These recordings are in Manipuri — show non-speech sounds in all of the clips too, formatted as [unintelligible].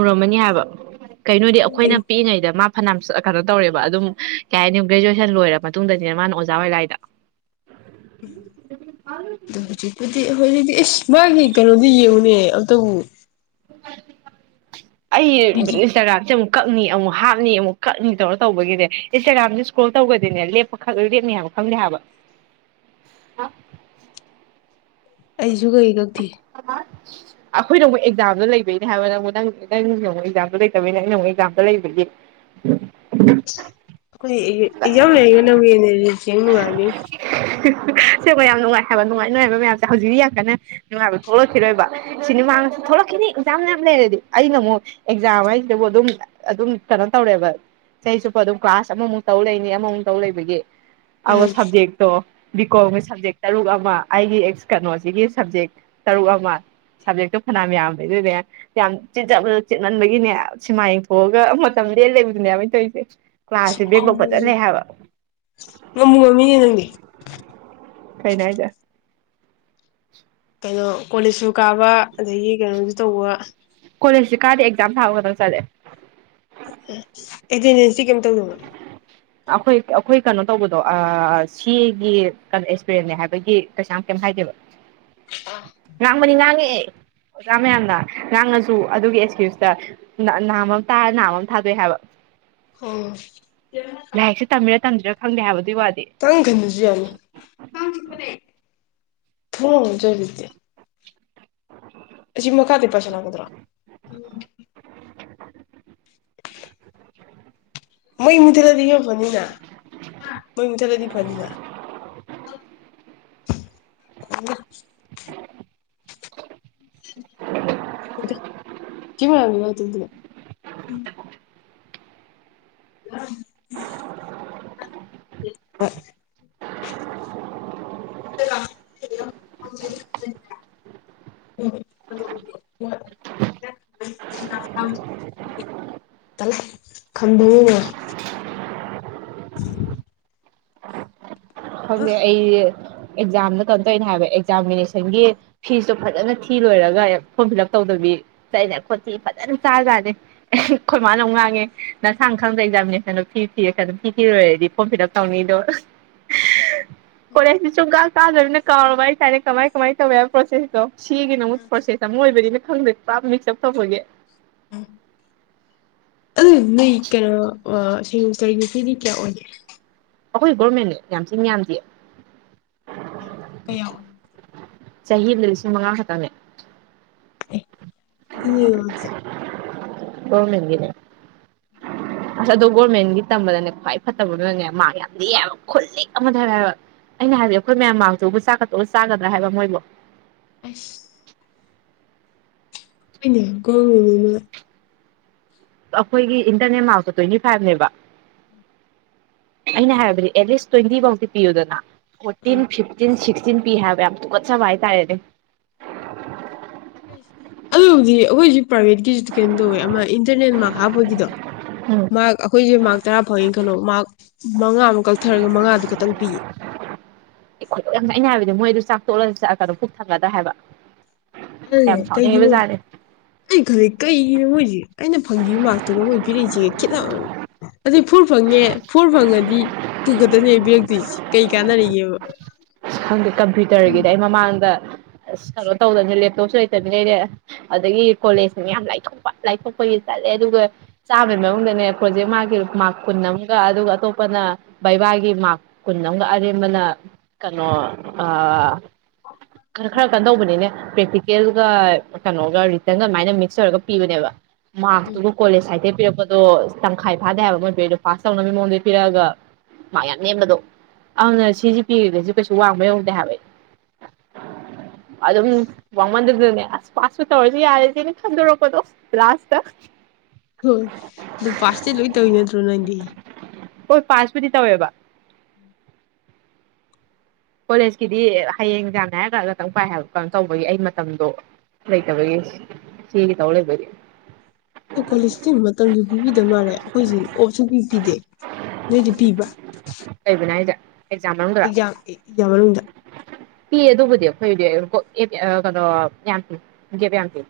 ꯎꯔꯝꯃꯅꯤ ꯍꯥꯏꯕ ꯀꯩꯅꯣꯗꯤ ꯈꯪꯗꯦ ꯑꯩꯈꯣꯏꯅ ꯄꯤꯛꯏꯉꯩꯗ ꯃꯥ ꯐꯅꯌꯥꯝꯁ ꯑ ꯀꯩꯅꯣ ꯇꯧꯔꯦꯕ ꯑꯗꯨꯝ ꯀꯩ ꯍꯥꯏꯅꯤ ꯒ꯭ꯔꯦꯖ꯭ꯋꯦꯁꯟ ꯂꯣꯏꯔ ꯃꯇꯨꯡꯗꯅꯤꯅ ꯃꯥꯅ ꯑꯣꯖꯥ ꯑꯣꯏ ꯂꯥꯛꯏꯗꯣ ꯎꯝ ꯑꯗꯨ ꯍꯧꯖꯤꯛ ꯄꯨꯗꯤ ꯍꯧꯖꯤꯛꯇꯤ ꯏꯁ ꯃꯥꯒꯤ ꯀꯩꯅꯣꯗꯤ ꯌꯦꯡꯉꯨꯅꯦ ꯑꯝꯇꯕꯨ ꯑꯩ ꯕꯤꯖꯤ ꯏꯟꯁꯇꯥꯒ꯭ꯔꯥꯝꯁꯦ ꯑꯃꯨꯛ ꯀꯛꯅꯤ ꯑꯃꯨꯛ ꯍꯥꯞꯅꯤ ꯑꯃꯨꯛ ꯀꯛꯅꯤ ꯇꯧꯔ ꯇꯧꯕꯒꯤꯅꯦ ꯏꯟꯁꯇꯥꯒ꯭ꯔꯥꯝꯖꯦ ꯏꯁꯀ꯭ꯔꯣꯜ ꯇꯧꯒ꯭ꯔꯗꯤꯅꯦ ꯂꯦꯞꯄ ꯈꯛꯂ ꯂꯦꯞꯅꯤ ꯍꯥꯏꯕ ꯈꯪꯗꯦ ꯍꯥꯏꯕ ꯑꯩꯖꯨ ꯒꯩ ꯒꯛꯇꯤ [unintelligible] ꯑꯈꯣꯏꯅ ꯑꯃꯨꯛ ꯑꯦꯛꯖꯥꯝꯗꯣ ꯂꯩꯕꯩꯅꯦ ꯍꯥꯏꯕ ꯅꯪꯕꯣ ꯅꯪ ꯅꯪꯒꯤ ꯑꯃꯨꯛ ꯑꯦꯛꯖꯥꯝꯗꯣ ꯂꯩꯇꯕꯩꯅꯦ ꯑꯩꯅ ꯑꯃꯨꯛ ꯑꯦꯛꯖꯥꯝꯗꯣ ꯂꯩꯕꯒꯤ [unintelligible] ꯑꯩꯈꯣꯏꯗꯤ ꯑꯦ ꯑꯦꯛꯖꯥꯝ ꯂꯩꯔꯒꯅꯕꯨ ꯍꯦꯟꯅ ꯔꯤꯖꯦꯡ ꯅꯨꯡꯉꯥꯏꯅꯤ ꯁꯦꯡꯕ ꯌꯥꯝ ꯅꯨꯡꯉꯥꯏ ꯍꯥꯏꯕ ꯅꯨꯡꯉꯥꯏ ꯅꯨꯡꯉꯥꯏꯕ ꯃꯌꯥꯝꯁꯦ ꯍꯧꯖꯤꯛꯤ ꯌꯥꯝ ꯀꯟꯅ ꯁꯤ ꯍꯥꯏꯕ ꯊꯣꯛꯂꯛꯈꯤꯔꯣꯏꯕ ꯁꯤꯅꯤꯃꯥꯁꯤ ꯊꯣꯛꯂꯛꯈꯤꯅꯤ ꯑꯦꯛꯖꯥꯝ ꯃꯌꯥꯝ ꯂꯩꯔꯗꯤ ꯑꯩꯅ ꯑꯃꯨꯛ ꯑꯦꯛꯖꯥꯝ ꯍꯥꯏꯁꯤꯗꯕꯨ ꯑꯗꯨꯝ ꯑꯗꯨꯝ ꯀꯩꯅꯣ ꯇꯧꯔꯦꯕ ꯆꯍꯤ ꯆꯨꯞꯄ ꯑꯗꯨꯝ ꯀ꯭ꯂꯥꯁ ꯑꯃꯃꯨꯛ ꯇꯧ ꯂꯩꯅꯤ ꯑꯃꯃꯨꯛ ꯇꯧ ꯂꯩꯕꯒꯤ ꯑꯧ ꯁꯕꯖꯦꯛꯇꯣ ꯕꯤꯀꯣꯝꯒꯤ ꯁꯕꯖꯦꯛ ꯇꯔꯨꯛ ꯑꯃ ꯑꯩꯒꯤ ꯑꯦꯛ ꯀꯩꯅꯣꯁꯤꯒꯤ ꯁꯞꯖꯦꯛ ꯇꯔꯨꯛ ꯑꯃ ꯁꯕꯖꯦꯛꯇꯣ ꯐꯅꯌꯥꯝ ꯌꯥꯝꯕꯩ ꯗꯨꯅꯦ ꯌꯥꯝ ꯆꯤꯟꯖꯥꯕꯗꯣ ꯆꯤꯟꯃꯟꯕꯒꯤꯅꯦ ꯁꯤꯃꯥ ꯌꯦꯡꯊꯣꯛꯑꯒ ꯃꯇꯝ ꯂꯦꯟ ꯂꯩꯕꯗꯨꯅꯦꯕꯅ ꯑꯩꯅ ꯇꯧꯔꯤꯁꯦ ꯀ꯭ꯂꯥꯁꯁꯦ ꯕꯦꯛꯂꯣꯛ ꯐꯖꯅ ꯂꯩ ꯍꯥꯏꯕ [inaudible] ꯉꯝꯒꯅꯤꯌꯦ ꯅꯪꯗꯤ ꯀꯩꯅꯣ ꯍꯥꯏꯖꯦ ꯀꯩꯅꯣ ꯀꯣꯂꯦꯖꯁꯨ ꯀꯥꯕ ꯑꯗꯒꯤ ꯀꯩꯅꯣꯖꯨ ꯇꯧꯕ ꯀꯣꯂꯦꯖꯁꯨ ꯀꯥꯗꯤ ꯑꯦꯛꯖꯥꯝ ꯊꯥꯕ ꯈꯛꯇꯪ ꯆꯠꯂꯦ ꯑꯦꯇꯦꯟꯗꯦꯟꯁꯇꯤ ꯀꯩꯝ ꯇꯧꯗꯕ꯭ꯔꯣ ꯑꯩꯈꯣꯏ ꯑꯩꯈꯣꯏ ꯀꯩꯅꯣ ꯇꯧꯕꯗꯣ ꯑꯥ ꯁꯤꯒꯤ ꯀꯩꯅꯣ ꯑꯦꯛꯁꯄꯤꯔꯦꯟꯅꯦ ꯍꯥꯏꯕꯒꯤ ꯀꯩꯁꯨ ꯌꯥꯝ ꯀꯩꯝ ꯍꯥꯏꯗꯦꯕ [inaudible] [inaudible] ꯉꯥꯡꯕꯅꯤ ꯉꯥꯡꯉꯦ ꯑꯣꯖꯥ ꯃꯌꯥꯝꯅ ꯉꯥꯡꯉꯁꯨ ꯑꯗꯨꯒꯤ ꯑꯦꯛꯁꯀ꯭ꯌꯨꯁꯇ ꯅꯥꯝꯃ ꯑꯃ ꯇꯥꯔ ꯅꯥꯝꯃ ꯑꯃ ꯊꯥꯗꯣꯛꯑꯦ ꯍꯥꯏꯕ ꯎꯝ ꯂꯥꯏꯔꯤꯛꯁꯦ ꯇꯝꯃꯤꯔꯥ ꯇꯝꯗ꯭ꯔꯤꯔꯥ ꯈꯪꯗꯦ ꯍꯥꯏꯕ ꯑꯗꯨꯏ ꯋꯥꯗꯤ ꯀꯥꯡꯒꯟ ꯈꯟꯗꯔꯁꯨ ꯌꯥꯅꯤ ꯀꯥꯡ ꯆꯤꯛꯄꯅꯦ ꯊꯣꯡꯂꯣꯟꯁꯤꯜꯂꯤꯖꯤꯗꯤ ꯑꯁꯤ ꯃꯈꯥꯗꯒꯤ ꯄꯥꯏꯁꯜꯂꯛꯀꯗ꯭ꯔꯣ [inaudible] [inaudible] ꯃꯩ ꯃꯨꯊꯠꯂꯗꯤ ꯈꯔꯥ ꯐꯅꯤꯅ ꯃꯩ ꯃꯨꯊꯠꯂꯗꯤ ꯐꯅꯤꯅ [inaudible] [unintelligible] [inaudible] ꯍꯣꯏ ꯍꯣꯏ [inaudible] ꯈꯟꯕꯤꯌꯣꯅꯦ [inaudible] ꯈꯪꯉꯦ ꯑꯩ ꯑꯦꯛꯖꯥꯝꯗ ꯀꯩꯅꯣ ꯇꯧꯔꯤꯅꯦ ꯍꯥꯏꯕ ꯑꯦꯛꯖꯥꯝꯃꯤꯅꯦꯁꯟꯒꯤ ꯐꯤꯁꯇꯣ ꯐꯥꯖꯅ ꯊꯤ ꯂꯣꯏꯔꯒ ꯐꯣꯔꯝ ꯐꯤꯂꯞ ꯇꯧꯗꯕꯤ ꯆꯠꯂꯤꯅꯦ ꯈꯣꯟꯊꯤ ꯐꯥꯖꯅ ꯆꯥꯖꯥꯠꯅꯤ ꯑꯩꯈꯣꯏ ꯃꯥꯅ ꯑꯃꯨꯛ ꯉꯥꯡꯉꯦ ꯅꯁꯥꯅ ꯈꯪꯗꯔ ꯑꯦꯛꯖꯥꯃꯤꯅꯦꯁꯟꯗꯣ ꯐꯤ ꯊꯤꯔꯀꯥꯟ ꯐꯤ ꯊꯤꯔꯣꯏꯔꯗꯤ ꯐꯣꯝ ꯐꯤꯂꯞ ꯇꯧꯅꯤꯗꯣ ꯀꯣꯂꯦꯖꯇꯤ ꯁꯨꯡꯀꯥ ꯀꯥꯗꯔꯥꯕꯅꯤꯅ ꯀꯥꯎꯔꯕ ꯍꯥꯏꯇꯔꯦ ꯀꯃꯥꯏ ꯀꯃꯥꯏ ꯇꯧꯋꯦ ꯍꯥꯏꯕꯥ ꯄ꯭ꯔꯣꯁꯦꯁ ꯑꯣ ꯁꯤꯒꯤꯅ ꯑꯃꯨꯛ ꯄ꯭ꯔꯣꯁꯦꯁ ꯑꯃ ꯑꯣꯏꯕꯅꯤꯅ ꯈꯪꯗ꯭ꯔꯦ ꯄꯨꯔꯥ ꯃꯤꯁ꯭ꯀ ꯑꯄ ꯇꯧꯕꯒꯤ [unintelligible] ꯃꯤ ꯀꯩꯅꯣ ꯑꯥ ꯁꯦꯃꯦꯁꯇꯔꯒꯤ ꯐꯤꯗꯤ ꯀꯌꯥ ꯑꯣꯏꯒꯦ ꯑꯩꯈꯣꯏꯗꯤ ꯒꯣꯔꯃꯦꯟꯅꯦ ꯌꯥꯝ ꯊꯤꯟ ꯌꯥꯝꯗꯤꯌꯦ ꯀꯌꯥ ꯑꯣꯏ ꯆꯍꯤ ꯑꯃꯗ ꯂꯤꯁꯤꯡ ꯃꯉꯥ ꯈꯛꯇꯪꯅꯦ ꯌꯦꯡꯉꯨꯖꯦ ꯒꯣꯔꯃꯦꯟꯒꯤꯅꯦ ꯑꯁ ꯑꯗꯣ ꯒꯣꯔꯃꯦꯟꯒꯤ ꯇꯝꯕꯗꯅꯦ ꯈ꯭ꯋꯥꯏ ꯐꯠꯇꯕ ꯑꯃꯅꯅꯦ ꯃꯥꯔꯛ ꯌꯥꯝ ꯂꯤꯛꯑꯦ ꯍꯥꯏꯕ ꯈꯨꯂꯤꯛ ꯑꯃꯅꯦ ꯍꯥꯏꯕ ꯑꯩꯅ ꯍꯥꯏꯕꯗꯤ ꯑꯩꯈꯣꯏ ꯃꯌꯥꯝ ꯃꯥꯔꯛꯇꯨꯕꯨ ꯆꯥꯛꯀ ꯇꯣꯠꯂꯒ ꯆꯥꯒꯗ꯭ꯔꯥ ꯍꯥꯏꯕ ꯃꯣꯏꯕꯨ ꯑꯁ [unintelligible] ꯑꯩꯈꯣꯏꯒꯤ ꯏꯟꯇꯔꯅꯦꯟ ꯃꯥꯔꯛꯇꯣ ꯇ꯭ꯋꯦꯟꯇꯤꯐꯥꯏꯞꯅꯦꯕ ꯑꯩꯅ ꯍꯥꯏꯕꯗꯤ ꯑꯦꯠꯂꯤꯁ ꯇ꯭ꯋꯦꯟꯇꯤꯕꯧꯗꯤ ꯄꯤꯌꯨꯗꯅ ꯐꯣꯔꯇꯤꯟ ꯐꯤꯞꯇꯤꯟ ꯁꯤꯛꯁꯇꯤꯟ ꯄꯤ ꯍꯥꯏꯕ ꯌꯥꯝ ꯇꯨꯀꯨꯠꯆꯕ ꯍꯥꯏꯇꯥꯔꯦꯅꯦ ꯑꯗꯨꯕꯨꯗꯤ ꯑꯈꯣꯏ ꯁꯤ ꯄ꯭ꯔꯥꯏꯚꯦꯠ ꯀꯤꯁꯤꯗꯤ ꯀꯩꯅꯣ ꯇꯧꯋꯦ ꯑꯃ ꯏꯟꯇꯔꯅꯦꯠ ꯃꯥꯛ ꯍꯥꯞꯄꯒꯤꯗꯣ ꯎꯝ ꯃꯥꯛ ꯑꯈꯣꯏꯖꯦ ꯃꯥꯛ ꯇꯔꯥ ꯐꯪꯉꯦ ꯈꯜꯂꯣ ꯃꯥꯛ ꯃꯉꯥ ꯑꯃꯨꯛ ꯀꯛꯊꯔꯒ ꯃꯉꯥꯗꯨ ꯈꯛꯇꯪ ꯄꯤꯌꯦ ꯑꯩ ꯈꯣꯏꯗꯧ ꯌꯥꯝ ꯆꯥꯛꯑꯦ ꯑꯩꯅ ꯍꯥꯏꯕꯗꯤ ꯃꯣꯏ ꯑꯗꯨ ꯆꯥꯛ ꯇꯣꯠꯂꯒ ꯆ ꯑ ꯀꯅꯣ ꯄꯨꯛ ꯊꯟꯒꯗ꯭ꯔ ꯍꯥꯏꯕ ꯑ ꯌꯥꯝ ꯀꯩꯒꯤꯅꯣ ꯁꯥꯎꯅꯤꯡꯉꯤꯕꯖꯥꯠꯅꯤ ꯑꯩ ꯈꯜꯂꯦ ꯀꯩꯒꯤꯅꯣ ꯃꯣꯏꯖꯦ ꯑꯩꯅ ꯐꯪꯒꯤꯕ ꯃꯥꯛꯇꯨꯒ ꯃꯣꯏ ꯄꯤꯔꯛꯏꯖꯤꯒ ꯈꯦꯠꯅꯕ ꯑꯗꯨ ꯐꯣꯔ ꯐꯪꯉꯦ ꯐꯣꯔ ꯐꯪꯉꯗꯤ ꯇꯨ ꯈꯠꯇꯅꯦ ꯄꯤꯔꯛꯇꯨꯏꯖꯦ ꯀꯩ ꯀꯥꯟꯅꯔꯤꯒꯦꯕ ꯑꯁ ꯈꯪꯗꯦ ꯀꯝꯄ꯭ꯌꯨꯇꯔꯒꯤꯗ ꯑꯩ ꯃꯃꯥꯡꯗ ꯑꯁ ꯀꯩꯅꯣ ꯇꯧꯗꯕꯅ ꯂꯦꯞꯇꯣꯞꯁꯨ ꯂꯩꯇꯕꯅꯤꯅ ꯑꯩꯗꯤ ꯑꯗꯒꯤ ꯀꯣꯂꯦꯖꯅ ꯌꯥꯝ ꯂꯥꯏꯊꯣꯛꯄ ꯂꯥꯏꯊꯣꯛꯄꯒꯤ ꯆꯠꯂꯦ ꯑꯗꯨꯒ ꯆꯥꯝꯃꯩ ꯃꯅꯨꯡꯗꯅꯦ ꯄ꯭ꯔꯣꯖꯦꯛ ꯃꯥꯛꯀꯤ ꯃꯥꯛ ꯀꯨꯟ ꯑꯃꯒ ꯑꯗꯨꯒ ꯑꯇꯣꯞꯄꯅ ꯕꯩꯕꯥꯒꯤ ꯃꯥꯛ ꯀꯨꯟ ꯑꯝꯒ ꯑꯔꯦꯝꯕꯅ ꯀꯅꯣ ꯑ ꯈꯔ ꯈꯔ ꯀꯟ ꯇꯧꯕꯅꯤꯅꯦ ꯄ꯭ꯔꯦꯛꯇꯤꯀꯦꯜꯒ ꯀꯅꯣꯒ ꯔꯤꯇꯔꯟꯒ ꯑꯗꯨꯃꯥꯏꯅ ꯃꯤꯛꯁ ꯇꯧꯔꯒ ꯄꯤꯕꯅꯦꯕ ꯎꯝ ꯃꯥꯔꯛꯇꯨꯒ ꯀꯣꯂꯦꯖ ꯁꯥꯏꯠꯇꯩ ꯄꯤꯔꯛꯄꯗꯣ ꯇꯪꯈꯥꯏ ꯐꯥꯗꯦ ꯍꯥꯏꯕ ꯃꯣꯏ ꯄꯤꯔꯛꯏꯗꯣ ꯄꯥꯁ ꯇꯧꯅꯕꯩ ꯃꯑꯣꯡꯗꯤ ꯄꯤꯔꯛꯑꯒ ꯃꯥꯛ ꯌꯥꯝ ꯅꯦꯝꯕꯗꯣ ꯑꯗꯨꯅ ꯁꯤꯖꯦ ꯄꯤꯔꯒꯖꯨ ꯀꯩꯁꯨ ꯋꯥꯡꯕ ꯌꯧꯗꯦ ꯍꯥꯏꯕ ꯑꯩ ꯑꯗꯨꯝ ꯋꯥꯃꯟꯗꯗꯅꯦ ꯑꯁ ꯄꯁꯄꯨ ꯇꯧꯔꯗꯤ ꯌꯥꯔꯗꯤꯅ ꯈꯟꯗꯣꯔꯛꯄꯗꯣ ꯂꯥꯁꯇ ꯍꯣꯏ ꯗꯨ ꯄꯥꯁꯇꯤ ꯂꯣꯏ ꯇꯧꯋꯤ ꯅꯠꯇ꯭ꯔꯣ ꯅꯪꯗꯤ ꯍꯣꯏ ꯄꯥꯁꯄꯨꯗꯤ ꯇꯧꯋꯦꯕ ꯀꯣꯂꯦꯖꯀꯤꯗꯤ ꯍꯌꯦꯡ ꯑꯦꯡꯖꯥꯝꯅꯦ ꯍꯥꯏꯔꯀꯟꯗ ꯈꯇꯪ ꯄꯥꯏ ꯍꯥꯏꯕ ꯀꯅꯣ ꯇꯧꯕꯒꯤ ꯑꯩ ꯃꯇꯝꯗꯣ ꯂꯩꯇꯕꯒꯤ ꯁꯤꯒꯤ ꯇꯧ ꯂꯩꯕꯒꯤ ꯗꯣ ꯀ꯭ꯋꯥꯂꯦꯁꯇꯤ ꯃꯇꯝꯁꯨ ꯄꯤꯕꯤꯗ ꯃꯥꯜꯂꯦ ꯑꯈꯣꯏꯖꯤ ꯑꯣꯞ ꯁꯨꯄꯤ ꯄꯤꯗꯦ ꯅꯣꯏꯗꯤ ꯄꯤꯕ꯭ꯔꯥ ꯀꯩꯕꯨꯅꯣ ꯍꯥꯏꯖꯦ ꯑꯦꯛꯖꯥꯝ ꯃꯅꯨꯡꯗꯔꯣ ꯑꯦꯛꯖꯥꯝ ꯑꯦꯛꯖꯥꯝ ꯃꯅꯨꯡꯗ ꯄꯤ ꯑꯗꯨꯕꯨꯗꯤ ꯑꯈꯣꯏꯗꯤ ꯀꯣꯛ ꯑꯦꯞ ꯑ ꯀꯩꯅꯣ ꯌꯥꯝ ꯒꯦꯞ ꯌꯥꯝ ꯄꯤ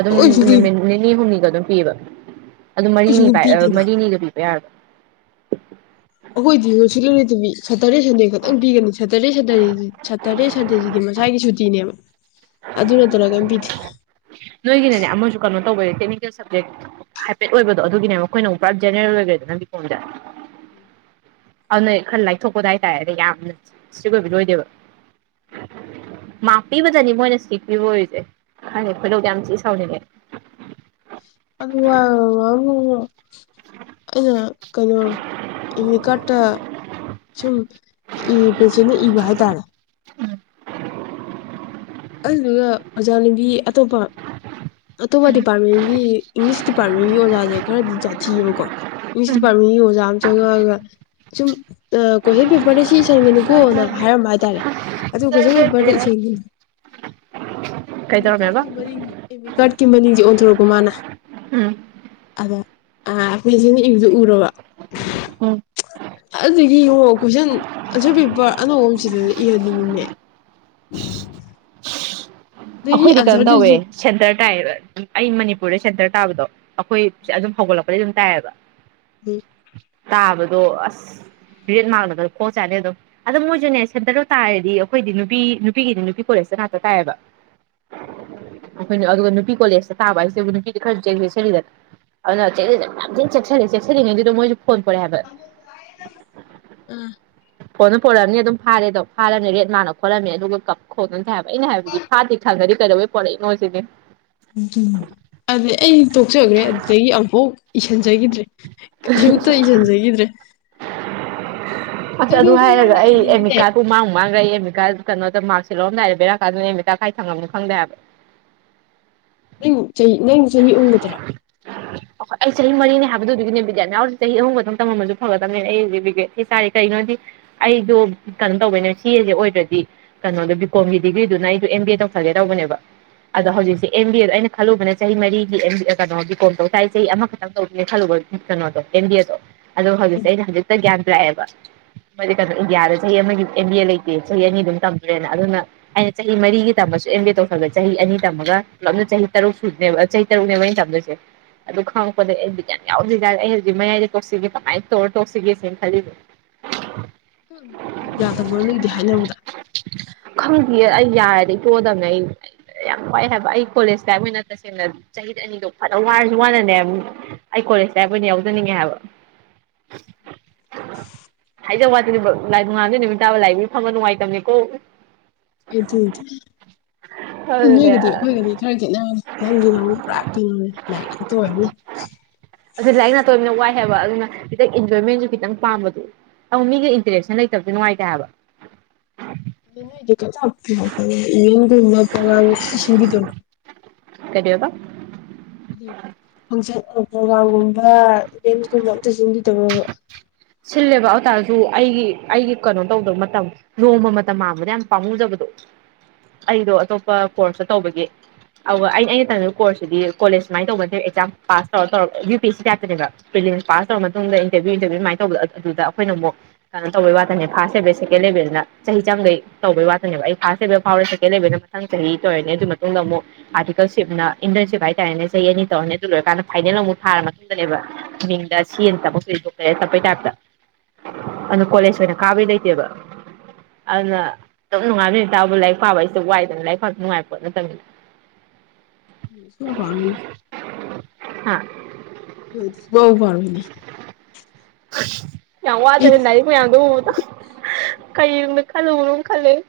ꯑꯗꯨꯝ ꯑꯩꯈꯣꯏꯁꯨ ꯅꯨꯃꯤꯠ ꯅꯤꯅꯤ ꯍꯨꯝꯅꯤꯒ ꯑꯗꯨꯝ ꯄꯤꯌꯦꯕ ꯑꯗꯨꯝ ꯃꯔꯤꯅꯤ ꯑꯩꯈꯣꯏꯁꯨ ꯄꯥꯏ ꯑ ꯄꯤꯗꯦꯅ ꯃꯔꯤꯅꯤꯒ ꯄꯤꯕ ꯌꯥꯔꯕ ꯑꯈꯣꯏꯗꯤ ꯅꯨꯡꯁꯤꯠꯂꯔꯣꯏꯗꯕꯤ ꯁꯇꯔꯗꯦ ꯁꯟꯗꯦ ꯈꯛꯇꯪ ꯄꯤꯒꯅꯤ ꯁꯇꯔꯗꯦ ꯁꯇꯔ ꯁꯇꯔꯗꯦ ꯁꯟꯗꯦꯁꯤꯗꯤ ꯃꯁꯥꯒꯤ ꯁꯨꯇꯤꯅꯦꯕ ꯑꯗꯨ ꯅꯠꯇꯅ ꯀꯔꯤꯝ ꯄꯤꯗꯦ ꯅꯣꯏꯒꯤꯅꯅꯦ ꯑꯃꯁꯨ ꯀꯅꯣ ꯇꯧꯕꯩ ꯇꯦꯛꯅꯤꯀꯦꯜ ꯁꯕꯖꯦꯛ ꯍꯥꯏꯐꯦꯠ ꯑꯣꯏꯕꯗꯣ ꯑꯗꯨꯒꯤꯅꯦꯕ ꯑꯈꯣꯏꯅꯃꯨꯛ ꯄꯨꯔꯥ ꯖꯦꯅꯦꯔꯦꯜ ꯑꯣꯏꯒ꯭ꯔꯦꯗꯅ ꯕꯤ ꯀꯣꯝꯖꯦ [unintelligible] ꯑꯗꯨꯅ ꯈꯔ ꯂꯥꯏꯊꯣꯛꯄꯗ ꯍꯥꯏꯇꯥꯔꯦ ꯑꯗ ꯌꯥꯝꯅ ꯏꯇ꯭ꯔꯤꯛ ꯑꯣꯏꯕꯗꯣ ꯑꯣꯏꯗꯦꯕ ꯃꯥꯛ ꯄꯤꯕꯗꯅꯤ ꯃꯣꯏꯅ ꯆꯤꯞ ꯄꯤꯕ ꯑꯣꯏꯔꯤꯖꯦ ꯈꯪꯗꯦ ꯈꯣꯏꯗꯧꯗꯤ ꯌꯥꯝ ꯊꯤ ꯁꯥꯎꯅꯤꯡꯉꯦ [unintelligible] ꯑꯩꯅ ꯀꯩꯅꯣ ꯏꯃꯤꯀ꯭ꯔꯥꯠ ꯇ ꯁꯨꯝ ꯏ ꯄꯦꯁꯤꯟꯅ ꯏꯕ ꯍꯥꯏꯇꯥꯔꯦ ꯎꯝ ꯑꯗꯨꯗꯨꯒ ꯑꯣꯖꯥꯅꯦꯝꯕꯤ ꯑꯇꯣꯞꯄ ꯑꯇꯣꯞꯄ ꯗꯤꯄꯥꯔꯠꯃꯦꯟꯒꯤ ꯏꯪꯂꯤꯁ ꯗꯤꯄꯥꯔꯠꯃꯦꯟꯒꯤ ꯑꯣꯖꯥꯖꯦ ꯈꯔꯗꯤ ꯖꯥꯠ ꯁꯥꯥꯊꯤꯌꯦꯕꯀꯣ ꯏꯤꯡꯂꯤꯁ ꯗꯤꯄꯥꯔꯠꯃꯦꯟꯒꯤ ꯑꯣꯖꯥ ꯑꯃ ꯆꯪꯉꯛꯑꯒ ꯁꯨꯝ ꯑꯥ ꯀꯣꯏꯁꯟ ꯄꯦꯄꯔꯗ ꯁꯤ ꯏꯁꯟꯒꯅꯨꯀꯣꯅ ꯍꯥꯏꯔꯝꯕ ꯍꯥꯏꯇꯥꯔꯦ ꯑꯗꯨ ꯀꯣꯏꯁꯟ ꯄꯦꯄꯔꯗ [unintelligible] ꯀꯩ ꯑꯦꯃꯤ ꯇꯧꯔꯝꯃꯦꯕ ꯀꯥꯔꯠꯀꯤ ꯃꯅꯤꯡ ꯑꯦꯃꯤ ꯀꯥꯔꯠꯀꯤ ꯃꯅꯤꯡꯖꯦ ꯑꯣꯟꯊꯣꯔꯛꯄ ꯃꯥꯅ ꯎꯝ ꯑꯗ ꯑꯥ ꯄꯦꯁꯤꯟꯅ ꯏꯕꯖꯦ ꯎꯔꯕ [unintelligible] ꯑꯗꯨꯗꯨꯒꯤꯉꯣ ꯀꯣꯏꯁꯟ ꯑꯟꯁꯔ ꯄꯦꯄꯔ ꯑꯅꯧꯕꯃ ꯁꯤꯟꯂ ꯏꯍꯜꯂꯤꯅꯤꯅꯦ ꯎꯝ ꯑꯩꯈꯣꯏꯗꯤ ꯀꯩꯅꯣꯝ ꯇꯧꯋꯦ ꯑꯟꯁꯔꯗꯨꯁꯨ ꯁꯦꯟꯇꯔ ꯇꯥꯏꯕ ꯑꯩ ꯃꯅꯤꯄꯨꯔꯗ ꯁꯦꯟꯇꯔ ꯇꯥꯕꯗꯣ ꯑꯩꯈꯣꯏꯦ ꯑꯗꯨꯝ ꯍꯧꯒꯠꯂꯛꯄꯗꯤ ꯑꯗꯨꯝ ꯇꯥꯏꯌꯦꯕ ꯎꯝ ꯇꯥꯕꯗꯣ ꯑꯁ ꯔꯦꯠ ꯃꯥꯡꯂꯒꯅ ꯈꯣꯡ ꯆꯥꯅꯤ ꯑꯗꯨꯝ ꯑꯗꯣ ꯃꯣꯏꯁꯨꯅꯦ ꯁꯦꯟꯇꯔꯣ ꯇꯥꯔꯗꯤ ꯑꯩꯈꯣꯏꯗꯤ ꯅꯨꯄꯤ ꯅꯨꯄꯤꯒꯤꯗꯤ ꯅꯨꯄꯤ ꯀꯣꯂꯦꯖꯇ ꯉꯥꯛꯇ ꯇꯥꯏꯌꯦꯕ ꯑꯩꯈꯣꯏꯅ ꯑꯗꯨꯒ ꯅꯨꯄꯤ ꯀꯣꯂꯦꯖꯇ ꯇꯥꯕ ꯍꯥꯏꯁꯤꯦꯕꯨ ꯅꯨꯄꯤꯗ ꯈꯔꯁꯨ ꯁꯦꯔꯤꯗ ꯑꯗꯨꯅ ꯌꯥꯝ ꯆꯦ ꯆꯦꯛꯁꯤꯜꯂꯤꯉꯩ ꯑꯗꯨꯗꯣ ꯃꯣꯏꯁꯨ ꯐꯣꯠ ꯄꯥꯅꯤ ꯍꯥꯏꯕ ꯐꯣꯟꯅ ꯄ ꯄꯨꯣꯔꯛꯑꯅꯤ ꯑꯗꯨꯝ ꯐꯥꯔꯦꯗꯣ ꯐꯥꯔꯝꯃꯦ ꯔꯦꯠ ꯃꯥꯅ ꯈꯣꯠꯂꯝꯃꯦ ꯑꯗꯨꯒ ꯀꯞ ꯈꯣꯠꯅꯗꯤ ꯍꯥꯏꯕ ꯑꯩꯅ ꯍꯥꯏꯕꯗꯤ ꯐꯥꯗꯦ ꯈꯪꯗꯗꯤ ꯀꯩꯗꯧꯕꯩ ꯄꯨꯔꯛꯏꯅꯣ ꯁꯤꯅꯤ ꯎꯝ ꯎꯝ ꯑꯗꯨꯗ ꯑꯩ ꯇꯣꯛꯆꯈ꯭ꯔꯦ ꯑꯗꯨꯗꯒꯤ ꯑꯕꯣꯛ ꯏꯁꯤꯟꯖꯈꯤꯗ꯭ꯔꯦ ꯑꯃꯨꯛꯇ ꯏꯁꯤꯟꯖꯈꯤꯗ꯭ꯔꯦ ꯑꯁ ꯑꯗꯨ ꯀꯩꯅꯣꯝꯒ ꯍꯥꯏꯔꯒ ꯌꯥꯎꯅ ꯑꯩ ꯏꯔꯤꯅꯤꯅꯦ ꯑꯦꯃꯤꯀꯥꯗꯨꯣ ꯃꯥꯡ ꯃꯥꯡꯈ꯭ꯔ ꯑꯩ ꯑꯦꯝꯃꯤꯀꯥꯗ ꯀꯩꯅꯣꯗ ꯃꯥꯔꯁꯦꯔꯝꯗꯥꯏꯦ ꯕꯔꯀꯥꯟꯗꯅꯦꯅꯃꯤꯥꯡꯈꯥꯏ ꯊꯉꯝꯅꯤ ꯈꯪꯗꯦ ꯍꯥꯏꯕ ꯅꯪ ꯆꯍꯤ ꯅꯪ ꯆꯍꯤ ꯑꯨꯝꯒꯗ꯭ꯔꯥ ꯑꯩꯈꯣꯏ ꯑꯩ ꯆꯍꯤ ꯃꯔꯤꯅꯦ ꯍꯥꯏꯕꯗꯨꯒꯤꯅꯦ ꯕꯤꯗꯦꯠ ꯅꯍꯎꯗꯤ ꯆꯍꯤ ꯑꯍꯨꯝ ꯈꯛꯇꯪ ꯇꯝꯃꯜꯁꯨ ꯐꯒꯗꯕꯅꯦ ꯑꯩꯗꯤ ꯕꯤ ꯆꯔꯦ ꯀꯔꯤꯅꯣꯗꯤ ꯑꯩꯗꯣ ꯀꯩꯅꯣ ꯇꯧꯕꯅꯦ ꯆꯁꯦ ꯑꯣꯏꯗ꯭ꯔꯗꯤ ꯀꯩꯅꯣꯗꯣ ꯕꯤ ꯀꯣꯝꯒꯤ ꯗꯤꯒ꯭ꯔꯤꯗꯨꯅ ꯑꯩꯗꯣ ꯑꯦꯝ ꯕꯤ ꯑꯦ ꯇꯧꯁꯜꯒꯦ ꯇꯧꯕꯅꯦꯕ ꯑꯗꯣ ꯍꯧꯖꯤꯛꯁꯦ ꯑꯦꯝ ꯕꯤ ꯑꯦꯗꯣ ꯑꯩꯅ ꯈꯜꯂꯨꯕꯅ ꯆꯍꯤ ꯃꯔꯤꯒꯤ ꯀꯩꯅꯣꯒꯤ ꯀꯣꯝ ꯇꯧ ꯇꯥꯏ ꯆꯍꯤ ꯑꯃꯈꯛ ꯈꯜꯂꯨꯕ ꯀꯩꯅꯣꯗꯣ ꯀꯦꯟꯗꯤ ꯑꯗꯣ ꯑꯗꯨꯒꯣ ꯍꯧꯖꯤꯛꯁꯦ ꯑꯩꯅ ꯍꯧꯖꯤꯛꯇ ꯒ꯭ꯌꯥꯟ ꯂꯥꯛꯑꯦꯕ ꯃꯣꯏꯗꯤ ꯀꯩꯅꯣ ꯏꯟꯗꯤꯌꯥꯗ ꯆꯍꯤ ꯑꯃꯒꯤ ꯑꯦꯝ ꯕꯤ ꯑꯦ ꯂꯩꯇꯦ ꯆꯍꯤ ꯑꯅꯤ ꯑꯗꯨꯝ ꯇꯝꯗ꯭ꯔꯦꯅ ꯑꯗꯨꯅ ꯑꯩꯅ ꯆꯍꯤ ꯃꯔꯤꯒꯤ ꯇꯃꯁꯨ ꯑꯦꯝ ꯑꯦ ꯇꯧꯈꯜꯂꯦ ꯆꯍꯤ ꯑꯅꯤ ꯇꯝꯃꯒ ꯂꯂꯞꯅ ꯆꯍꯤ ꯇꯔꯨꯛ ꯁꯨꯅꯦꯕ ꯇꯔꯨꯅꯦꯩꯅ ꯇꯝꯗꯣꯏꯁꯦ ꯑꯗꯨ ꯈꯪ ꯗ ꯑꯩ ꯗꯤꯌꯥ ꯌꯥꯎꯗꯔꯤꯖꯥꯔ ꯑꯩ ꯍꯧꯛ ꯃꯌꯥꯏꯗ ꯇꯣꯛꯁꯤꯒꯦ ꯀꯃꯥꯏꯅ ꯇꯧꯔ ꯇꯣꯛꯁꯤꯒꯦꯅ ꯈꯜꯂꯤꯕꯣ [unintelligible] ꯌꯥꯗꯕ꯭ꯔꯣ ꯅ‌ꯣꯏꯗꯦ ꯍꯥꯏꯅꯕꯗ ꯈꯪꯗꯌꯦ ꯑꯩ ꯌꯥꯔꯗꯤꯩ ꯄꯣꯗꯕꯅꯦ ꯑꯩ ꯌꯥꯝ ꯋꯥꯏ ꯍꯥꯏꯕ ꯑꯩ ꯀꯣꯂꯦꯖ ꯂꯥꯏꯞ ꯑꯣꯏꯅ ꯇꯁꯦꯡꯅ ꯆꯍꯤꯠ ꯑꯅꯤꯗꯣ ꯐꯖ ꯋꯥꯔꯁꯨ ꯋꯥꯅꯅꯦ ꯑꯩ ꯀꯣꯂꯦꯖꯇ ꯑꯩꯕꯣꯏꯅ ꯌꯥꯎꯖꯅꯤꯡꯉꯦ ꯍꯥꯏꯕ ꯍꯥꯏꯖꯕ ꯋꯥꯠꯅꯦ ꯂꯥꯏ ꯅꯨꯡꯉꯥꯗꯣꯏ ꯅꯨꯃꯤꯠ ꯇꯥꯕ ꯂꯥꯏꯕꯒꯤ ꯐꯪꯕ ꯅꯨꯡꯉꯥꯏꯇꯕꯅꯤꯀꯣ ꯑꯩꯗꯤꯗꯤ ꯎꯝ ꯑꯗꯨꯅꯦ ꯍꯣꯏꯒꯗꯤ ꯍꯣꯏꯒꯗꯤ ꯈꯔ ꯌꯦꯠꯅꯕꯔꯦ ꯅꯪꯒꯤ ꯅꯨ ꯄꯨꯔꯥ ꯀꯤꯅꯧꯔꯦ ꯂꯥꯏꯔꯤꯛ ꯈꯥꯎꯛꯇ ꯑꯣꯏꯔꯅꯤ ꯑꯗꯨ ꯂꯥꯏꯔꯤꯛ ꯅꯥꯇꯣꯏꯝꯅ ꯋꯥꯏꯑꯦꯕ ꯑꯗꯨꯅ ꯈꯤꯇꯪ ꯏꯟꯖꯣꯏꯃꯦꯟꯁꯨ ꯈꯤꯇꯪ ꯄꯥꯝꯕꯗꯨ ꯑꯧ ꯃꯤꯒꯤ ꯏꯟꯇꯔꯦꯛꯁꯟ ꯂꯩꯇꯕꯗꯤ ꯅꯨꯡꯉꯥꯏꯇꯥꯏꯑꯕ ꯅꯣꯏꯗꯤ ꯏꯟꯒꯨꯝꯕ ꯄꯉꯥ ꯁꯤꯟꯕꯤꯗꯧ ꯀꯔꯤꯕ ꯍꯥꯏꯗꯤ ꯐꯪꯁꯟ ꯄ꯭ꯔꯣꯒꯥ꯭ꯔꯝꯒꯨꯝꯕ ꯏꯚꯦꯟꯁꯀꯨꯝꯕ ꯑꯝꯇꯁꯤꯡꯗꯤ ꯇꯧꯅꯕ ꯁꯤꯜꯂꯦꯕ ꯑꯇꯥꯔꯁꯨ ꯑꯩꯒꯤ ꯑꯩꯒꯤ ꯀꯩꯅꯣ ꯇꯧꯗꯕ ꯃꯇꯝ ꯅꯣꯡꯃ ꯃꯇꯝ ꯃꯥꯡꯥꯟꯕꯗ ꯌꯥꯝ ꯄꯥꯝꯃꯨꯖꯕꯗꯣ ꯑꯩꯗꯣ ꯑꯇꯣꯞꯄ ꯀꯣꯔꯁꯇ ꯇꯧꯕꯒꯤ ꯑꯗꯨꯒ ꯑꯩꯅ ꯑꯩꯅ ꯇꯝꯃꯤꯕ ꯀꯣꯔꯁꯁꯤꯗꯤꯣꯂꯦꯖ ꯁꯨꯃꯥꯏ ꯇꯧꯕ ꯅꯦ ꯑꯦꯛꯥꯝꯥꯁ ꯇꯧꯔ ꯇꯧꯔꯒ U P S C ꯇꯥꯏꯞꯇꯅꯦꯕ pass pass ꯇꯧ ꯃꯇꯨꯡ ꯏꯟꯔꯚꯤꯌꯨ ꯏꯟꯇꯚꯤꯌꯨꯃꯥꯏ ꯇꯧꯕꯗ ꯑꯗꯨꯗꯈꯣꯏꯅ ꯑꯃꯨꯛ ꯀꯩꯅꯣ ꯇꯧꯕꯩ ꯋꯥꯇꯅꯦ ꯐꯔ ꯂꯦꯚꯦꯜ ꯁꯦꯀꯦꯟ ꯂꯦꯚꯦꯜꯅ ꯆꯍꯤ ꯆꯥꯝꯈꯩ ꯇꯧꯕꯩ ꯋꯥꯇꯅꯦꯕ ꯑꯩ ꯐꯥꯔꯁ ꯂꯦꯚꯦꯜ ꯐꯥꯎꯔꯦ ꯁꯦꯀꯦꯟ ꯂꯦꯜ ꯃꯊꯪ ꯆꯍꯤ ꯇ ꯑꯣꯏꯔꯅꯦ ꯑꯗꯨ ꯃꯇꯨꯡꯗ ꯑꯃꯨꯛ ꯑꯥꯔꯇꯤꯀꯜꯁꯤꯞꯅ ꯏꯟꯇꯔꯟꯁꯤꯞ ꯍꯥꯏꯇꯥꯔꯦꯅꯦ ꯆꯍꯤ ꯑꯅꯤ ꯇꯧꯔꯅꯦ ꯑꯗꯨ ꯂꯣꯏꯔꯀꯥꯟꯗ ꯐꯥꯏꯅꯦꯜ ꯑꯃꯨꯛ ꯐꯥꯔ ꯃꯇꯨꯡꯗꯅꯦꯕ ꯃꯤꯡꯗ ꯁꯤ ꯑꯦꯝ ꯇꯞꯄ꯭ꯀ꯭ꯇ꯭ꯔꯤ [unintelligible] ꯗ ꯑꯗꯣ ꯀꯣꯂꯦꯁ ꯑꯣꯏꯅ ꯀꯥꯕꯗꯤ ꯂꯩꯇꯦꯕ ꯑꯗꯨꯅ ꯑꯗꯨꯝ ꯅꯨꯡꯉꯥꯟꯕꯗꯩꯩ ꯅꯨꯃꯤꯠ ꯇꯥꯕꯧꯕ ꯂꯥꯏꯔꯤꯛ ꯄꯥꯕ ꯑꯩꯁꯦ ꯋꯥꯏꯗꯅ ꯂꯥꯏꯔꯤꯛ ꯄꯥꯕ ꯅꯨꯡꯉꯥꯏꯕ ꯄꯣꯠ ꯅꯠꯇꯝꯅꯤꯅ [inaudible] [unintelligible] ꯍꯥꯥ ꯍꯨꯝ ꯕꯧ ꯄꯥꯔꯨꯏꯅꯦ ꯌꯥꯝ ꯋꯥꯗꯣꯔꯦ ꯂꯥꯏꯔꯤꯛ ꯃꯌꯥꯝꯗꯣ ꯎꯕꯗ ꯀꯩ ꯅꯨꯡꯗ ꯈꯜꯂꯨꯕꯅꯣ ꯈꯜꯂꯛꯑꯦ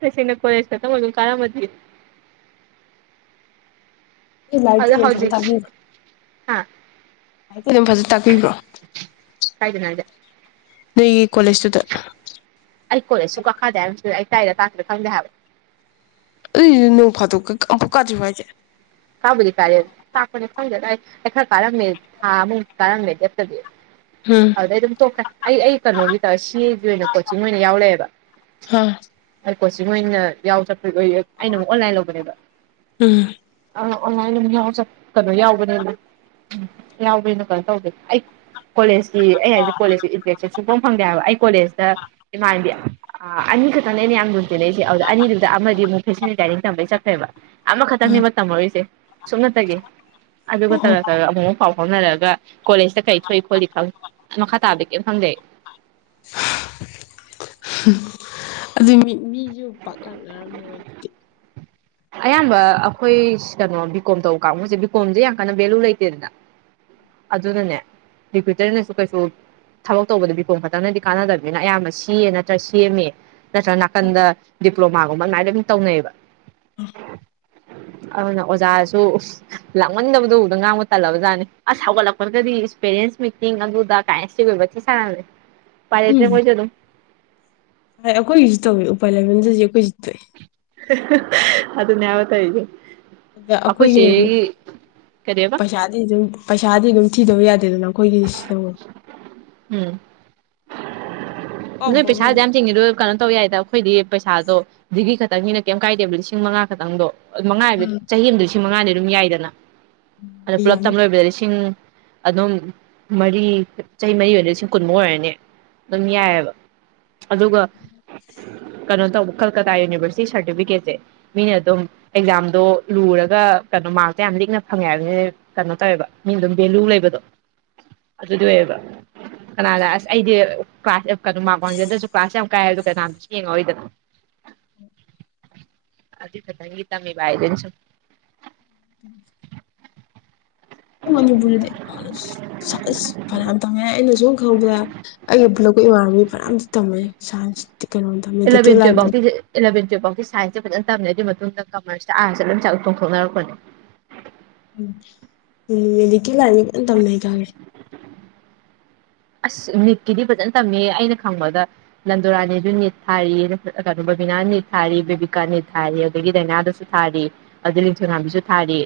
ꯇꯁꯦꯡ ꯅ ꯀꯣꯖꯦꯇ ꯃ [unintelligible] ꯀꯔꯝꯃꯗꯤ꯫ ꯅꯣꯏ ꯂꯥꯏꯔꯤꯛꯇꯤ ꯑꯗꯣ ꯑꯗꯨꯝ ꯐꯖꯅ ꯍꯧꯖꯤꯛꯁꯤ ꯍꯥ [unintelligible] ꯃꯣꯏꯗꯨꯝ ꯐꯖꯟ ꯇꯥꯛꯄꯤꯕ꯭ꯔꯣ ꯀꯥꯏꯗꯅꫭ ꯍꯥꯏꯁꯖꯦ ꯅꯣꯏꯒꯤ ꯀꯣꯂꯦꯁꯇꯨꯗ ꯑꯩ ꯀꯣꯂꯦꯖ ꯁꯨꯀꯥ ꯀꯥꯗꯦ ꯍꯥꯏꯃꯇꯗ ꯑꯩ ꯇꯥꯛꯏꯔꯥ ꯇꯥꯛꯇꯔ꯭ꯤꯔ ꯈꯪꯗꯦ ꯍꯥꯏꯕ ꯑꯗꯨꯏ ꯅꯣꯡ ꯐꯥꯗꯣꯛꯀ ꯑꯃꯨꯝꯐꯛ ꯀꯥꯗ꯭ꯔꯤꯕꯣ ꯍꯥꯏꯖꯦ ꯀꯥꯕꯨꯗꯤ ꯀꯥꯌꯦ ꯇꯥꯛꯄꯗꯤ ꯈꯪꯗꯦꯗꯥ ꯑꯩ ꯈꯔ ꯀꯥꯔꯝꯃꯦ ꯊꯥ ꯑꯃꯨꯛ ꯀꯥꯔꯝꯃꯦ ꯂꯦꯞꯇꯕꯤ ꯎꯝ ꯑꯗꯨꯗꯩ ꯑꯗꯨꯝ ꯇꯣꯛꯈ꯭ꯔꯦ ꯑꯩ ꯑꯩ ꯀꯩꯅꯣꯒꯤ ꯇꯥ ꯁꯤ ꯑꯦꯒꯤ ꯑꯣꯏꯅ ꯀꯣꯆꯤꯡ ꯑꯣꯏꯅ ꯌꯥꯎ ꯂꯩꯔꯦꯕ ꯍꯥ ꯑꯩ ꯀꯣꯆꯤꯡ ꯑꯣꯏꯅ ꯌꯥꯎ ꯆꯠꯄꯩ ꯑꯣꯏꯔ ꯑꯩꯅ ꯑꯃꯨꯛ ꯑꯣꯟꯂꯥꯏꯟ ꯂꯧꯕꯅꯦꯕ ꯎꯝ ꯑ ꯑꯣꯟꯂꯥꯏꯟ ꯑꯗꯨꯝ ꯌꯥꯎꯔ ꯆꯠꯀꯗ꯭ꯔꯥ ꯌꯥꯎꯕꯅꯦꯕ ꯎꯝ ꯌꯥꯎꯕ ꯑꯩꯅ ꯀꯩꯅꯣ ꯇꯧꯗꯦ ꯑꯩ ꯀꯣꯂꯦꯖꯀꯤ ꯑꯩ ꯍꯥꯏꯖꯦ ꯀꯣꯂꯦꯖꯀꯤ ꯏꯟꯇ꯭ꯔꯦꯛꯁꯟ ꯁꯨꯡꯐꯪ ꯐꯪꯗꯦ ꯍꯥꯏꯕ ꯑꯩ ꯀꯣꯂꯦꯖꯇ ꯏꯃꯥꯟꯅꯕꯤ ꯑ ꯑꯅꯤ ꯈꯇꯪꯅꯦ ꯑꯩꯅ ꯌꯥꯝ ꯂꯨꯅ ꯇꯤꯟꯅꯩꯖꯦ ꯑꯗꯨꯗ ꯑꯅꯤꯗꯨꯗ ꯑꯃꯗꯤꯃꯨꯛ [unintelligible] ꯗꯥꯏꯔꯦꯛ ꯇꯝꯕꯩ ꯆꯠꯈ꯭ꯔꯦꯕ ꯍꯥ ꯑꯃꯈꯛꯇꯪꯅꯦꯕ ꯇꯝꯃꯛꯏꯁꯦ ꯁꯨꯞꯅꯇꯒꯤ ꯑꯗꯨꯒ ꯑꯣ ꯇꯔꯛ ꯇꯔꯛ ꯑꯃꯨ ꯃꯨꯛ ꯄꯥꯎ ꯐꯥꯎꯅꯔꯒ ꯀꯣꯂꯦꯖꯇ ꯀꯔꯤ ꯊꯣꯛꯏ ꯈꯣꯠꯂꯤ ꯈꯡ ꯃꯈꯥ ꯇꯥꯕꯗꯤ ꯀꯩꯝ ꯈꯪꯗꯦ ꯑꯩ ꯑꯗꯨ ꯃꯤ ꯃꯤꯖꯨ ꯄꯥꯛ ꯂꯥꯛꯅꯔꯝꯃꯔꯣꯏ ꯑꯌꯥꯝꯕ ꯑꯩꯈꯣꯏ ꯀꯩꯅꯣ ꯕꯤ ꯀꯣꯝ ꯇꯧꯕ ꯀꯥꯡꯕꯨꯁꯦ ꯕꯤꯀꯣꯝꯁꯦ ꯌꯥꯝ ꯀꯟꯅ ꯚꯦꯂꯨ ꯂꯩꯇꯦꯗꯅ ꯑꯗꯨꯅꯅꯦ ꯗꯤꯀ꯭ꯋꯤꯇꯔꯅꯁꯨ ꯀꯩꯁꯨ ꯊꯕꯛ ꯇꯧꯕꯗ ꯕꯤꯄꯣꯝ ꯈꯇꯪꯅꯗꯤ ꯀꯥꯟꯅꯗꯕꯅꯤꯅ ꯑꯌꯥꯝꯕ ꯁꯤꯌꯦ ꯅꯠꯇ꯭ꯔ ꯁꯦꯝꯑꯦꯝꯑꯦ ꯅꯠꯇ꯭ꯔꯒ ꯅꯥꯀꯟꯗ ꯗꯤꯄ꯭ꯂꯣꯃꯥꯒꯨꯝꯕ ꯑꯗꯨꯃꯥꯏꯅ ꯑꯗꯨꯝ ꯇꯧꯅꯩꯌꯦꯕ ꯑꯗꯨꯅ ꯑꯣꯖꯥꯁꯨ ꯎꯁ ꯂꯥꯡꯃꯟꯗꯕꯗꯨ ꯎꯗ ꯉꯥꯡꯕ ꯇꯜꯂꯕꯖꯥꯠꯅꯤ ꯑꯁ ꯍꯧꯒꯠꯂꯛꯄ꯭ꯔꯒꯗꯤ ꯏꯁ ꯄꯦꯔꯦꯟꯁ ꯃꯤꯇꯤꯡ ꯑꯗꯨꯗꯥ ꯀꯥꯏ ꯁ꯭ꯇ꯭ꯔꯤꯛ ꯑꯣꯏꯕ ꯊꯤ ꯁꯥꯕꯅꯦ ꯎꯄꯥꯏ ꯂꯩꯇꯦ ꯃꯣꯏꯁꯨ ꯑꯗꯨꯝ ꯍꯥꯏ ꯑꯈꯣꯏꯒꯤꯁꯨ ꯇꯧꯋꯦ ꯎꯄꯥꯏ ꯂꯩꯃꯟꯗꯗꯤ ꯑꯈꯣꯏꯁꯨ ꯇꯣꯛꯑꯦ ꯍ ꯍ ꯍ ꯑꯗꯨꯅ‌ꯦ ꯍꯥꯏꯕ ꯇꯧꯏꯁ‌‌ꯦ ꯑꯗ ꯑꯈꯣꯏ ꯑꯩꯈꯣꯏꯒꯤꯅ ꯆ‌ꯦꯒꯤ ꯀꯔꯤꯕꯥ ꯗꯤ ꯑꯗꯨꯝ ꯄꯩꯁꯥꯗꯤ ꯑꯗꯨꯝ ꯊꯤꯗꯕ ꯌꯥꯗꯦꯗꯅ ꯑꯩꯈꯣꯏꯁꯤꯅ ꯃꯨꯛ ꯎꯝ ꯑꯄꯥꯝ ꯅꯣꯏ ꯄꯩꯁꯥ ꯑꯄꯥꯝꯕꯩꯅꯦ ꯑꯗꯨꯛꯌꯥꯝ ꯇꯤꯡꯉꯤꯗꯣ ꯀꯥꯟ ꯇꯧ ꯌꯥꯏꯗꯥ ꯑꯈꯣꯏꯗꯤ ꯄꯩꯁꯥꯗꯣ ꯗꯤꯒ꯭ꯔꯤ ꯈꯛꯇꯪꯒꯤꯅꯦ ꯀꯦꯝ ꯀꯥꯏꯗꯦꯕ ꯂꯤꯁꯤꯡ ꯃꯉꯥ ꯈꯛꯇꯪꯗꯣ ꯃꯉꯥꯏꯕꯤꯠ ꯎꯝ ꯆꯍꯤ ꯑꯃꯗ ꯂꯤꯁꯤꯡ ꯃꯉꯥꯅꯤ ꯑꯗꯨꯝ ꯌꯥꯏꯗꯅ ꯑꯗꯨ ꯄꯨꯂꯞ ꯇꯝ ꯌꯥꯅꯤ ꯂꯣꯏꯕꯗ ꯂꯤꯁꯤꯡ ꯑꯗꯨꯝ ꯃꯔꯤ ꯆꯍꯤ ꯃꯔꯤ ꯑꯣꯏꯔꯗꯤ ꯂꯤꯁꯤꯡ ꯀꯨꯟꯃꯛ ꯑꯣꯏꯔꯅꯤ ꯑꯗꯨꯝ ꯌꯥꯏꯕ ꯑꯗꯨꯒ ꯀꯩꯅꯣ ꯇꯧꯕ ꯀꯜꯀꯇꯥ ꯌꯨꯅꯤꯚꯔꯁꯤꯇꯤ ꯁꯥꯔꯇꯤꯐꯤꯀꯦꯠꯁꯦ ꯃꯤꯅ ꯑꯗꯨꯝ ꯑꯦꯛꯖꯥꯝꯗꯣ ꯂꯨꯔꯒ ꯀꯩꯅꯣ ꯃꯥꯛꯇ‌ꫭ ꯌꯥꯝ ꯂꯤꯛꯅ ꯐꯪꯉꯦ ꯍꯥꯏꯕꯅꯤ ꯀꯩꯅꯣ ꯇꯧꯋꯦꯕ ꯃꯤ ꯑꯗꯨꯝ ꯚꯦꯂꯨ ꯂꯩꯕꯗꯣ ꯑꯗꯨꯗꯣ ꯑꯣꯏꯌꯦꯕ ꯀꯅꯥꯅ ꯑꯁ ꯑꯩꯗꯤ ꯀ꯭ꯂꯥꯁ ꯑꯦꯞ ꯀꯩꯅꯣ ꯃꯥꯛ ꯋꯥꯡꯖꯗ꯭ꯔꯥꯁꯨ ꯀ꯭ꯂꯥꯁ ꯌꯥꯝ ꯀꯥꯏ ꯍꯥꯏꯕꯗꯣ ꯀꯅꯥꯅꯁꯨ ꯌꯦꯡꯉꯛꯑꯣꯏꯗꯅ ꯑꯗꯨꯏ ꯈꯇꯪꯒꯤ ꯇꯝꯃꯤꯕꯥ ꯍꯥꯏꯗꯨꯅꯤ ꯁꯨꯝ [unintelligible] ꯑꯗꯣ ꯃꯅꯤꯄꯨꯔꯅꯗꯤ ꯑꯁ ꯁꯥ ꯑꯁ ꯐꯅ꯭ꯌꯥꯝ ꯇꯝꯃꯦ ꯑꯩꯅ ꯁꯨꯝ ꯈꯪꯕꯗ ꯑꯩꯒ ꯄꯨꯂꯛꯄ ꯏꯃꯥꯟꯕꯤ ꯐꯅ꯭ꯌꯥꯝꯁꯨ ꯇꯝꯃꯦ ꯁꯥꯏꯟꯁꯇ ꯀꯩꯅꯣꯝ ꯇꯝ ꯃ‌ꯦꯗꯤꯀ‌ꯦꯜ ꯂꯥꯏꯟꯗ ꯏꯂꯕꯦꯟ ꯇꯨꯌꯦꯜꯞꯐꯥꯎꯇꯤ ꯁꯥꯏꯟꯁꯦ ꯐꯖꯅ ꯇꯝꯃꯦ ꯑꯗꯨꯏ ꯃꯇꯨꯡꯗ ꯀꯃꯔꯁꯇ ꯑꯥꯔꯁꯇ ꯂꯣꯏꯝ ꯆꯥꯎ ꯆꯣꯡꯊꯣꯛꯅꯔꯛꯄꯅꯦ ꯎꯝ ꯃ‌ꯦꯗꯤꯀ‌ꯦꯜ ꯂꯥꯏꯟꯖꯦ ꯐꯖꯟ ꯇꯝꯅꯩ ꯈꯪꯉꯦ ꯑꯁ ꯅꯤꯠꯀꯤꯗꯤ ꯐꯖꯅ ꯇꯝꯃꯦ ꯑꯩꯅ ꯈꯪꯕꯗ ꯂꯟꯗꯣꯔꯥꯅꯤꯗꯨꯨ ꯅꯤꯠ ꯊꯥꯔꯤ ꯑ ꯀꯩꯅꯣ ꯕꯕꯤꯅꯥ ꯅꯤꯠ ꯊꯥꯔꯤ ꯕꯦꯕꯤꯀꯥ ꯅꯤꯠ ꯊꯥꯔꯤ ꯑꯗꯒꯤ ꯗꯩꯅꯥꯗꯨꯁꯨ ꯊꯥꯔꯤ ꯑꯗꯩ ꯂꯤꯟꯊꯣꯏꯉꯥꯝꯕꯤꯁꯨ ꯊꯥꯔꯤ